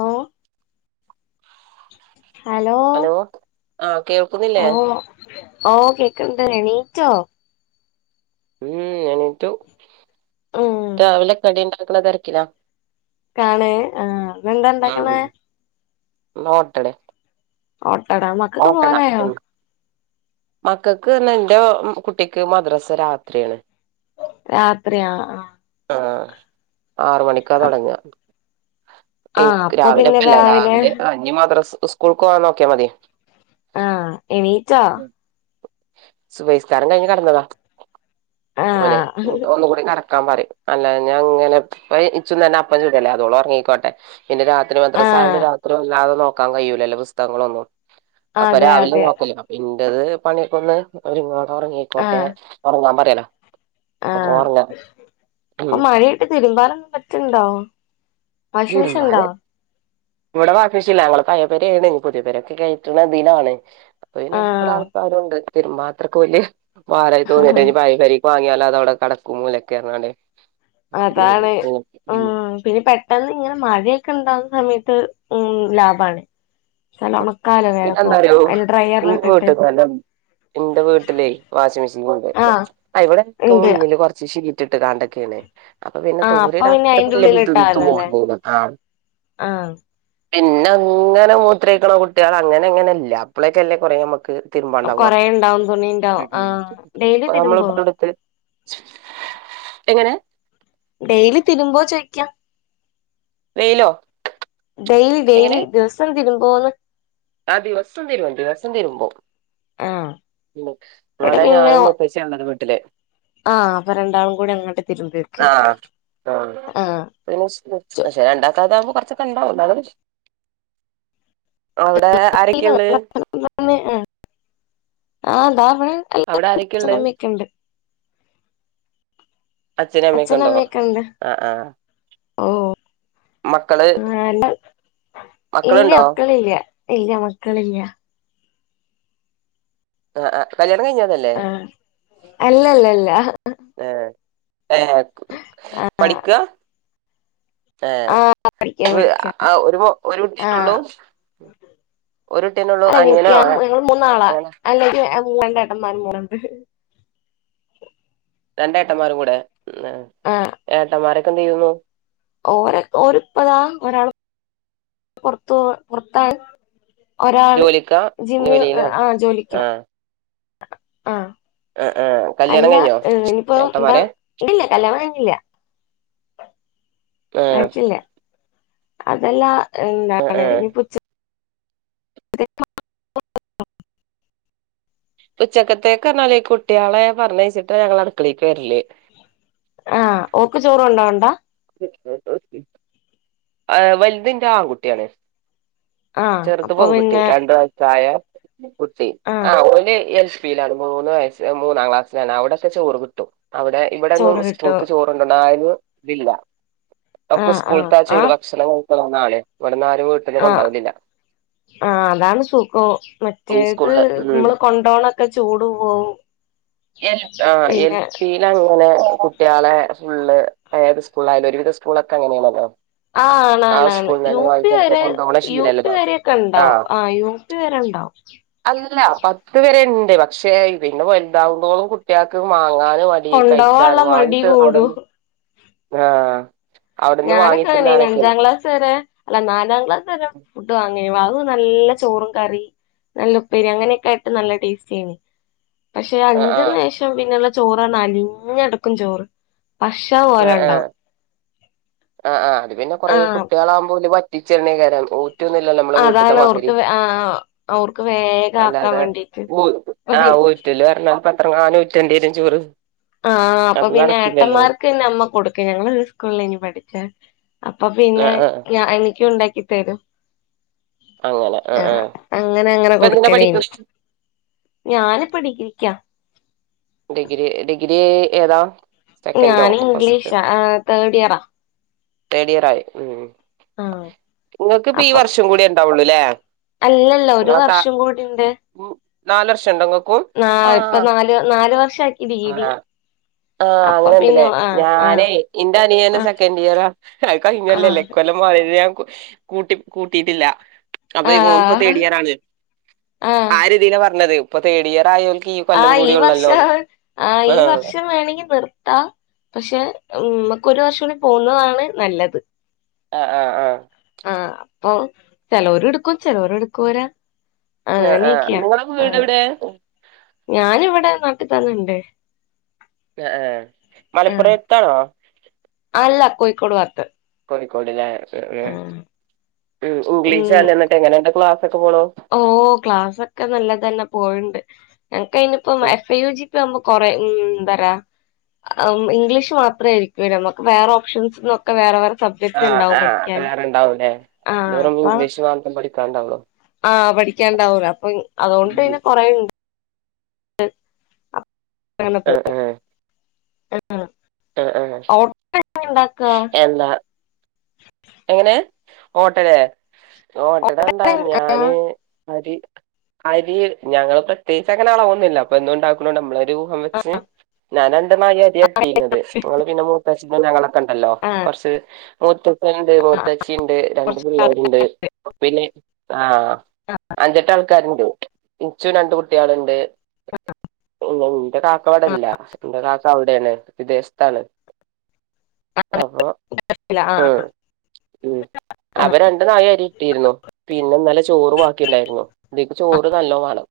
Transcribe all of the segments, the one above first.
ഓ hello. ആഹ് കേൾക്കുന്നില്ലേ. ഓ ഓ കേക്ക്ണ്ട് എണീറ്റോ. ഉം എണീറ്റു ഉം രാവിലെ കടി ഇണ്ടാക്ക്‌ണ തെരക്കിലാ കാണെ ആഹ് ഇന്ന് എന്താ ഇണ്ടാക്ക്ണെ ഇന്ന്നോട്ടടെ. ആട്ടടാ മക്കക്ക്‌ പോകാനായോ. മക്കക്ക് ന്ന് എന്റെ കുട്ടിക്ക് മദ്രസ രാത്രിയാണ്. രാത്രിയാ ആഹ്. ആഹ് ആറ് മണിക്കാ ആ തൊടങ്ങുക ആ ഇന്ക് അപ്പൊ രാവിലെ പിന്നെ അപ്പല്ല രാവിലെ ഇഞ്ഞ് മാദ്രസക് സ്കൂൾക്ക് പോവാൻ നോക്കിയാ മതി. ആഹ് എണീറ്റൊ. സുബൈസ്കാരം കഴിഞ്ഞ് കെടന്നതാ ആ ഓന് ഒന്നുകൂടി കെടക്കാൻ പറയും. അല്ലാ ഞാ ഇങ്ങനെ ഇ ഇച്ചും തന്നെ അപ്പം ചുടുവല്ലേ അതോള് ഒറങ്ങിക്കോട്ടെ. പിന്നെ രാത്രി ആ മദ്രസയായോണ്ട് രാത്രി വല്ലാതെ നോക്കാൻ കഴിയൂലല്ലോ പുസ്തകങ്ങളൊന്നും. അപ്പൊ അതെ രാവിലെ അതെ നോക്കല് ഇന്റേത് പണിയൊക്കെ ഒന്ന് ഒതുങ്ങാ ഒറങ്ങിക്കോട്ടെ ഒറങ്ങാൻ പറയലാ. അപ്പൊ ആഹ് ഉറങ്ങാ ഇപ്പൊ ഉം മഴയായിട്ട് തിരുമ്പാനൊന് പ റ്റുണ്ടോ വാഷിംഗ് മെഷീൻ തിരുമ്പാന് ഇണ്ടോ. ഇവിടെ വാഷിംഗ് മെഷീനില്ലാ അങ്ങള് പഴയ പെരേയാണ് പുതിയ പെരൊക്കെ കേറ്റ്‌ണതീലാന്ന്. ആ പിന്നെ ഇവിടെ ആൾക്കാരുണ്ട് തിരുമ്പത്രക്കെ വലിയ ഭാരായി തോന്നിയിട്ട ഭായ് [unintelligible] വാങ്ങിയാലോ അതവിടെ കെടക്കും മൂലക്കെറാണ്ട് അതാണ് ഉം പിന്നെ പെട്ടെന്ന് ഇങ്ങനെ മഴയൊക്കെ ഉണ്ടാവുന്ന സമയത്ത് ഉം ലാഭാണ് നല്ല ഉണക്കാലോ വേഗം പിന്നെന്താറിയോ അതില് ഡ്രയറിലിട്ടിട്ട് മോട്ട് [unintelligible] എന്റെ വീട്ടിലെ വാഷിംങ് മെഷീൻ ഉണ്ട് ആഹ് ഇവിടൊക്കെ ഇണ്ട് മുന്നില് കൊറച്ച് ഷീ റ്റിട്ട് കാണ്ടെക്കെയാണ് അപ്പൊ പിന്നെ ആഹ് അപ്പൊ തോരയിട പിന്നെ അത്ര [unintelligible] അയിന്റെ ഉള്ളില് ഇട്ടാലല്ലേ ആഹ് പിന്നെ അങ്ങനെ മൂത്രൊഴിക്കണ കുട്ടികൾ അങ്ങനെ അങ്ങനെയല്ല അപ്പളേക്കല്ലേ കൊറേ നമ്മക്ക് തിരുമ്പോണ്ടാവുക കൊറേ ഉണ്ടാവും തുണിണ്ടാവും ആഹ് ഡെയിലി നമ്മള് തിരുമ്പോ [unintelligible] എങ്ങനെ ഡെയിലി തിരുമ്പോ ചോയിക്കാ വെയിലോ ഡെയിലി ഡെയിലി ദിവസോം തിരുമ്പോന്ന് ആഹ് ദിവസോം തിരുമ്പും ദിവസോം തിരുമ്പും ആഹ് ഇവിടെ ഞാനും മുത്ത ശ്ശിയൊണ്ട് വീട്ടില് ആഹ് അപ്പൊ രണ്ടാളും കൂടി അങ്ങോട്ട് തിരുമ്പി വെക്ക ആഹ് ആഹ് ആഹ് പിന്നെ പക്ഷെ രണ്ടാമത്തതാകുമ്പോ കുറച്ചൊക്കെ ഇണ്ടാവും അവിടെ ആരൊക്കെയുള്ളെ [inaudible] ആഹ് ദാ ഇവിടെ അവിടെ ആരെക്കെ ഇണ്ട് അച്ഛനും അമ്മയൊക്കെ ഉണ്ട് അച്ഛനും അമ്മയും ഒക്കെ ഉണ്ടോന്നോ അമ്മയൊക്കെ ഉണ്ട് ആഹ് ആഹ് ഓഹ് മക്കള് ഇല്ല മക്കളുണ്ടോ മക്കളില്ല ഇല്ല മക്കളില്ല ആഹ് ആഹ് കല്യാണം കഴിഞ്ഞതല്ലേ ആഹ് അല്ലല്ലല്ല ആഹ് ആഹ് പഠിക്ക ആഹ് പഠിക്ക പഠിക്ക ഒരു ഒരു കുട്ടിയന്നള്ളൂ ആഹ് ഒരു കുട്ടിയന്നള്ളൂ അല്ല എനിക്ക് അനിയനോ ഞാൻ ഞങ്ങള് മൂന്നാളാ ആണ് അല്ലെങ്കിൽ രണ്ട് ഏട്ടൻന്മാരും കൂടെ ഉണ്ട്‌ രണ്ടേട്ടന്മാരും കൂടെ ആഹ് ഏട്ടന്മാരൊക്കെന്ത് ചെയ്യുന്നു ഓര് ഓരിപ്പതാ ഒരാൾ പുറത്തു പോ പുറത്ത ഒരാൾ ജോലിക്കാ ജിമ്മിൽ ജോലിയിലാണ് ആഹ് ജോലിക്ക് ആഹ് ആഹ് ആഹ് ആഹ് കല്യാണം അല്ല കഴിഞ്ഞോ ഇനിപ്പോ എന്താ ഏട്ടന്മാരെ ഇണ്ടില്ല കല്യാണം കഴിഞ്ഞില്ലാ ആഹ് കഴിച്ചില്ല അതെല്ല ആഹ് എന്താണ് ആഹ് ഇനിപ്പ ഉച്ച [inaudible] ഉച്ചക്കത്തേക്കറിഞ്ഞാല് ഈ കുട്ടികളെ പറഞ്ഞയച്ചിട്ട് ഞങ്ങള് അടുക്കളേ കേറില്ലേ ആഹ് ഓക്ക് ചോറ് കൊണ്ടോണ്ട [inaudible] ആഹ് വലുതിന്റെ ആൺകുട്ടിയാണ് ആഹ് ചെറുത് അപ്പൊ പെൺകുട്ടി പിന്നെ രണ്ട സായ കുട്ടി ആഹ് ഓല് എ മൂന്ന് വയസ് മൂന്നാം ക്ലാസിലാണ് അവിടെക്ക ചോറ് കിട്ടും അവിടെ ചോറ് ഇവിടെങ്ങും കിട്ടും സ്കൂക്ക് ചോ ഇല്ല [unintelligible] അവൾക്ക് ആഹ് ആഹ് സ്കൂൾത്ത ചൂ ആഹ് ഭക്ഷണം കഴിക്കണന്നാണ് ഇവിട്ന്ന് ആരും വീട്ടിന്ന് കൊണ്ടോവലില്ല ആ അതാണ് സുഖം ഈ മറ്റേത് സ്കൂളില് ഉം നമ്മള് കൊണ്ടോണൊക്കെ ചൂട് പോവും [inaudible] ആഹ് എൽ പിന്നെ പി അങ്ങനെ കുട്ടികളെ ഫുള്ള് ഏത് സ്കൂളിലായാലും ഒരുവിധ സ്കൂളൊക്കെ അങ്ങനെയാണല്ലോ ആഹ് ആ ആണാണ് സ്കൂളിൽ യു തന്നെ പി വാങ്ങിച്ചൊക്കെ വരെ കൊണ്ടോവണ യു പി ശീലല്ലേ വരെയൊക്കെ ഇണ്ടാവും ആ യു പി വരെ ഉണ്ടാവും അല്ല പത്ത് വരെ ഇണ്ട് പക്ഷേ പിന്നെ വലുതാകുന്തോളും കുട്ടികൾക്ക് മാങ്ങാ ആ കഴിച്ചാർ കൊണ്ടോവാള്ള മടി വാങ്ങിട്ട് കൂടും അവിടെന്ന് ആഹ് ഞാനൊക്ക അങ്ങനെയാരുന്നു അഞ്ചാം ക്ലാസ് വരെ അല്ല നാലാം ക്ലാസ്സ്‌ വരെ ഫുഡ് വാങ്ങി വാങ്ങുമ്പോ നല്ല ചോറും കറിം നല്ല ഉപ്പേരി അങ്ങനെയെക്കെ ആയിട്ട് നല്ല ടേസ്റ്റി ആയിനി പക്ഷേ ആ ആ അഞ്ചിന്ന് ശേഷം പിന്നൊള്ള ചോറാണ് അളിഞ്ഞെടുക്കും ചോറ് പക്ഷേ റ്റ പോലെ ഉണ്ടാവും ആഹ് ആഹ് അത് പിന്നെ കുറെ ആ കുട്ടികളാകുമ്പോ ഇല്ലേ വറ്റിച്ചെന്നേ കാരം ഓ ഊറ്റുന്നില്ലല്ലോ നമ്മളെ വീട്ട്ത്തെ അതാണ് മാതിരി ഓർക്ക് ആ ഓർക്ക് വേഗം ആക്കാൻ അല്ലാതെ വേണ്ടീട്ട് ഊ അപ്പൊ പി ഊ ഊറ്റലു പറഞ്ഞാ അപ്പോ എത്രങ്ങാണ്ട് ഊറ്റണ്ടി വരും ചോറ് ആഹ് അപ്പോ അത് പിന്നെ നടക്കില്ലല്ലോ ഏട്ടന്മാർക്ക് പിന്നെ അമ്മ കൊടുക്കും ഞങ്ങള് ഒരു സ്കൂളിലാന്ന് പഠിച്ചെ അപ്പോ ആ പിന്നെ ആ ഞാ എനിക്കും ഉണ്ടാക്കി തരും അങ്ങനെ ആ ആ ആഹ് അങ്ങനെ അങ്ങനെ ഇപ്പൊ എന്തിനാ കൊടുക്കലായിനി പഠിക്കണെ ഞാനിപ്പോ ഡിഗ്രിക്കാ ഡിഗ്രി ഡിഗ്രി ഏതാ സെക്കൻഡോ ഞാൻ ഫസ്റ്റ് ഇംഗ്ലീഷാ ആഹ് തേർഡ് ഇയറാ തേർഡ് ഇയർ ആയോ ഉം ആഹ് നിങ്ങൾക്കിപ്പോ ഈ വർഷം കൂടി ഉണ്ടാവുള്ളുല്ലേ അല്ലല്ല ഒരു നിങ്ങള് ന വർഷം കൂടിണ്ട് നാലുവർഷം ഉണ്ടോ നിങ്ങക്കു നാ ഇപ്പ നാല് നാലു വർഷം ആക്കി ഡിഗ്രി- ആഹ് ആഹ് അപ്പൊ അങ്ങനെ പിന്നെ ഉണ്ടല്ലേ ആ ആ ഞാനേ ഇന്റെ അനിയനും ആ സെക്കൻ് ഇയറാ കഴി ആ കഴിഞ്ഞുലല്ലേ ഈ കൊല്ലം [unintelligible] ഞാൻ കൂട്ടി കൂട്ടിയിട്ടില്ല അപ്പോ ആ ഓൻ ഇപ്പോ തേർഡ് ഇയറാണ് ആ രീതിനാ പറഞ്ഞത് ഇപ്പോ തേർഡ് ഇയർ ആയവൽക്ക് ആഹ് ഈ വർഷം ആഹ് ഈ വർഷം വേണെങ്കിൽ നിർത്താം പക്ഷെ നമുക്കൊരു വർഷം കൂടി പോകുന്നതാണ് നല്ലത് ആഹ് ആഹ് ആഹ് - ആഹ് അപ്പോ ചെലോര് എടുക്കും ചെലോര് എടുക്കുവല്ല ആഹ് ആഹ് നിങ്ങടെ വീട് എവിടെയാ ഞാനിവിടെ നാട്ടി തന്നെയുണ്ട് ആഹ് ആഹ് ആഹ് മലപ്പുറത്താണോ? അല്ല കോഴിക്കോട് ഭാഗത്ത് കോഴിക്കോട്ഇല്ലേ ആഹ് ഉം ഇംഗ്ലീഷ് അല്ലേ എന്നിട്ട് എങ്ങനെ ക്ലാസ് ഒക്കെ പോണു ഓഹ് ക്ലാസ് ഒക്കെ നല്ലത് തന്നെ പോയിണ്ട് ഞങ്ങക്ക് അയിനിപ്പോ എഫ് ഐ യു ജി ഇതാകുമ്പോ കൊറെ ഉം പറാ ഇംഗ്ലീഷ് മാത്രം ആയിരിക്കുല്ലോ നമക്ക് വേറെ ഓപ്ഷൻസ് നോക്ക് വേറെ വേറെ സബ്ജെക്ട് ആഹ് ആഹ് വേറെണ്ടാവൂല്ലേ ഇത് ആഹ് വെറും അപ്പൊ ഇംഗ്ലീഷ് മാത്രം പഠിക്കാനൊ ണ്ടാവുള്ളു ആഹ് പഠിക്കാനൊണ്ടാവൂലോ അപ്പോ അതുകൊണ്ട് ഉം പിന്നെ കൊറേയുണ്ട് അങ്ങനെ ആഹ് പോകും ആഹ് ആന്നോ ആഹ് ആഹ് എന്താ എങ്ങനെ ഓട്ടടയോ ഓട്ടട എന്താ ആഹ് ഞാന് ആഹ് അരി അരി ഞങ്ങള് പ്രത്യേകിച്ച് അങ്ങനെ അളവൊന്നുമില്ല അപ്പോ എന്നും ഉണ്ടാക്കണ കൊണ്ട് നമ്മളൊരു ഊഹം വെച്ച് ഞാൻ രണ്ട് നാഴി അരിയാ ആട്ടിയിരന്നത് നിങ്ങള് പിന്നെ മൂത്തച്ഛനും ഞങ്ങളൊക്കെ ഉണ്ടല്ലോ കൊറച്ച് മൂത്തപ്പൻ ഉണ്ട് മൂത്താച്ചി ഉണ്ട് രണ്ട് പിള്ളേരുണ്ട് അപ്പോ പിന്നെ ആഹ് അഞ്ചെട്ട് ആൾക്കാ രുണ്ട് എനിച്ചും രണ്ട് കുട്ടികളുണ്ട് പിന്നെ എന്റെ കാക്ക ഇവിടല്ല എന്റെ കാക്ക അവിടെയാണ് വിദേശ ത്താണ് അപ്പോ മം ഉം അപ്പ രണ്ട് നാഴി അരി ഇട്ടിരുന്നു പിന്നെ ഇന്നലെ ചോറ് ബാക്കിയു ണ്ടായിരുന്നു ഇതേക്ക് ചോറ് നല്ലോ വേണം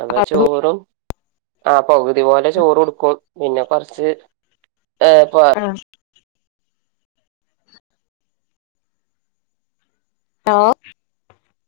അപ്പൊ ചോറും ആ പകുതി പോലെ ചോറുട്ക്കും പിന്നെ കൊർച്ച് ഏഹ് പോ- ആഹ് ആഹ്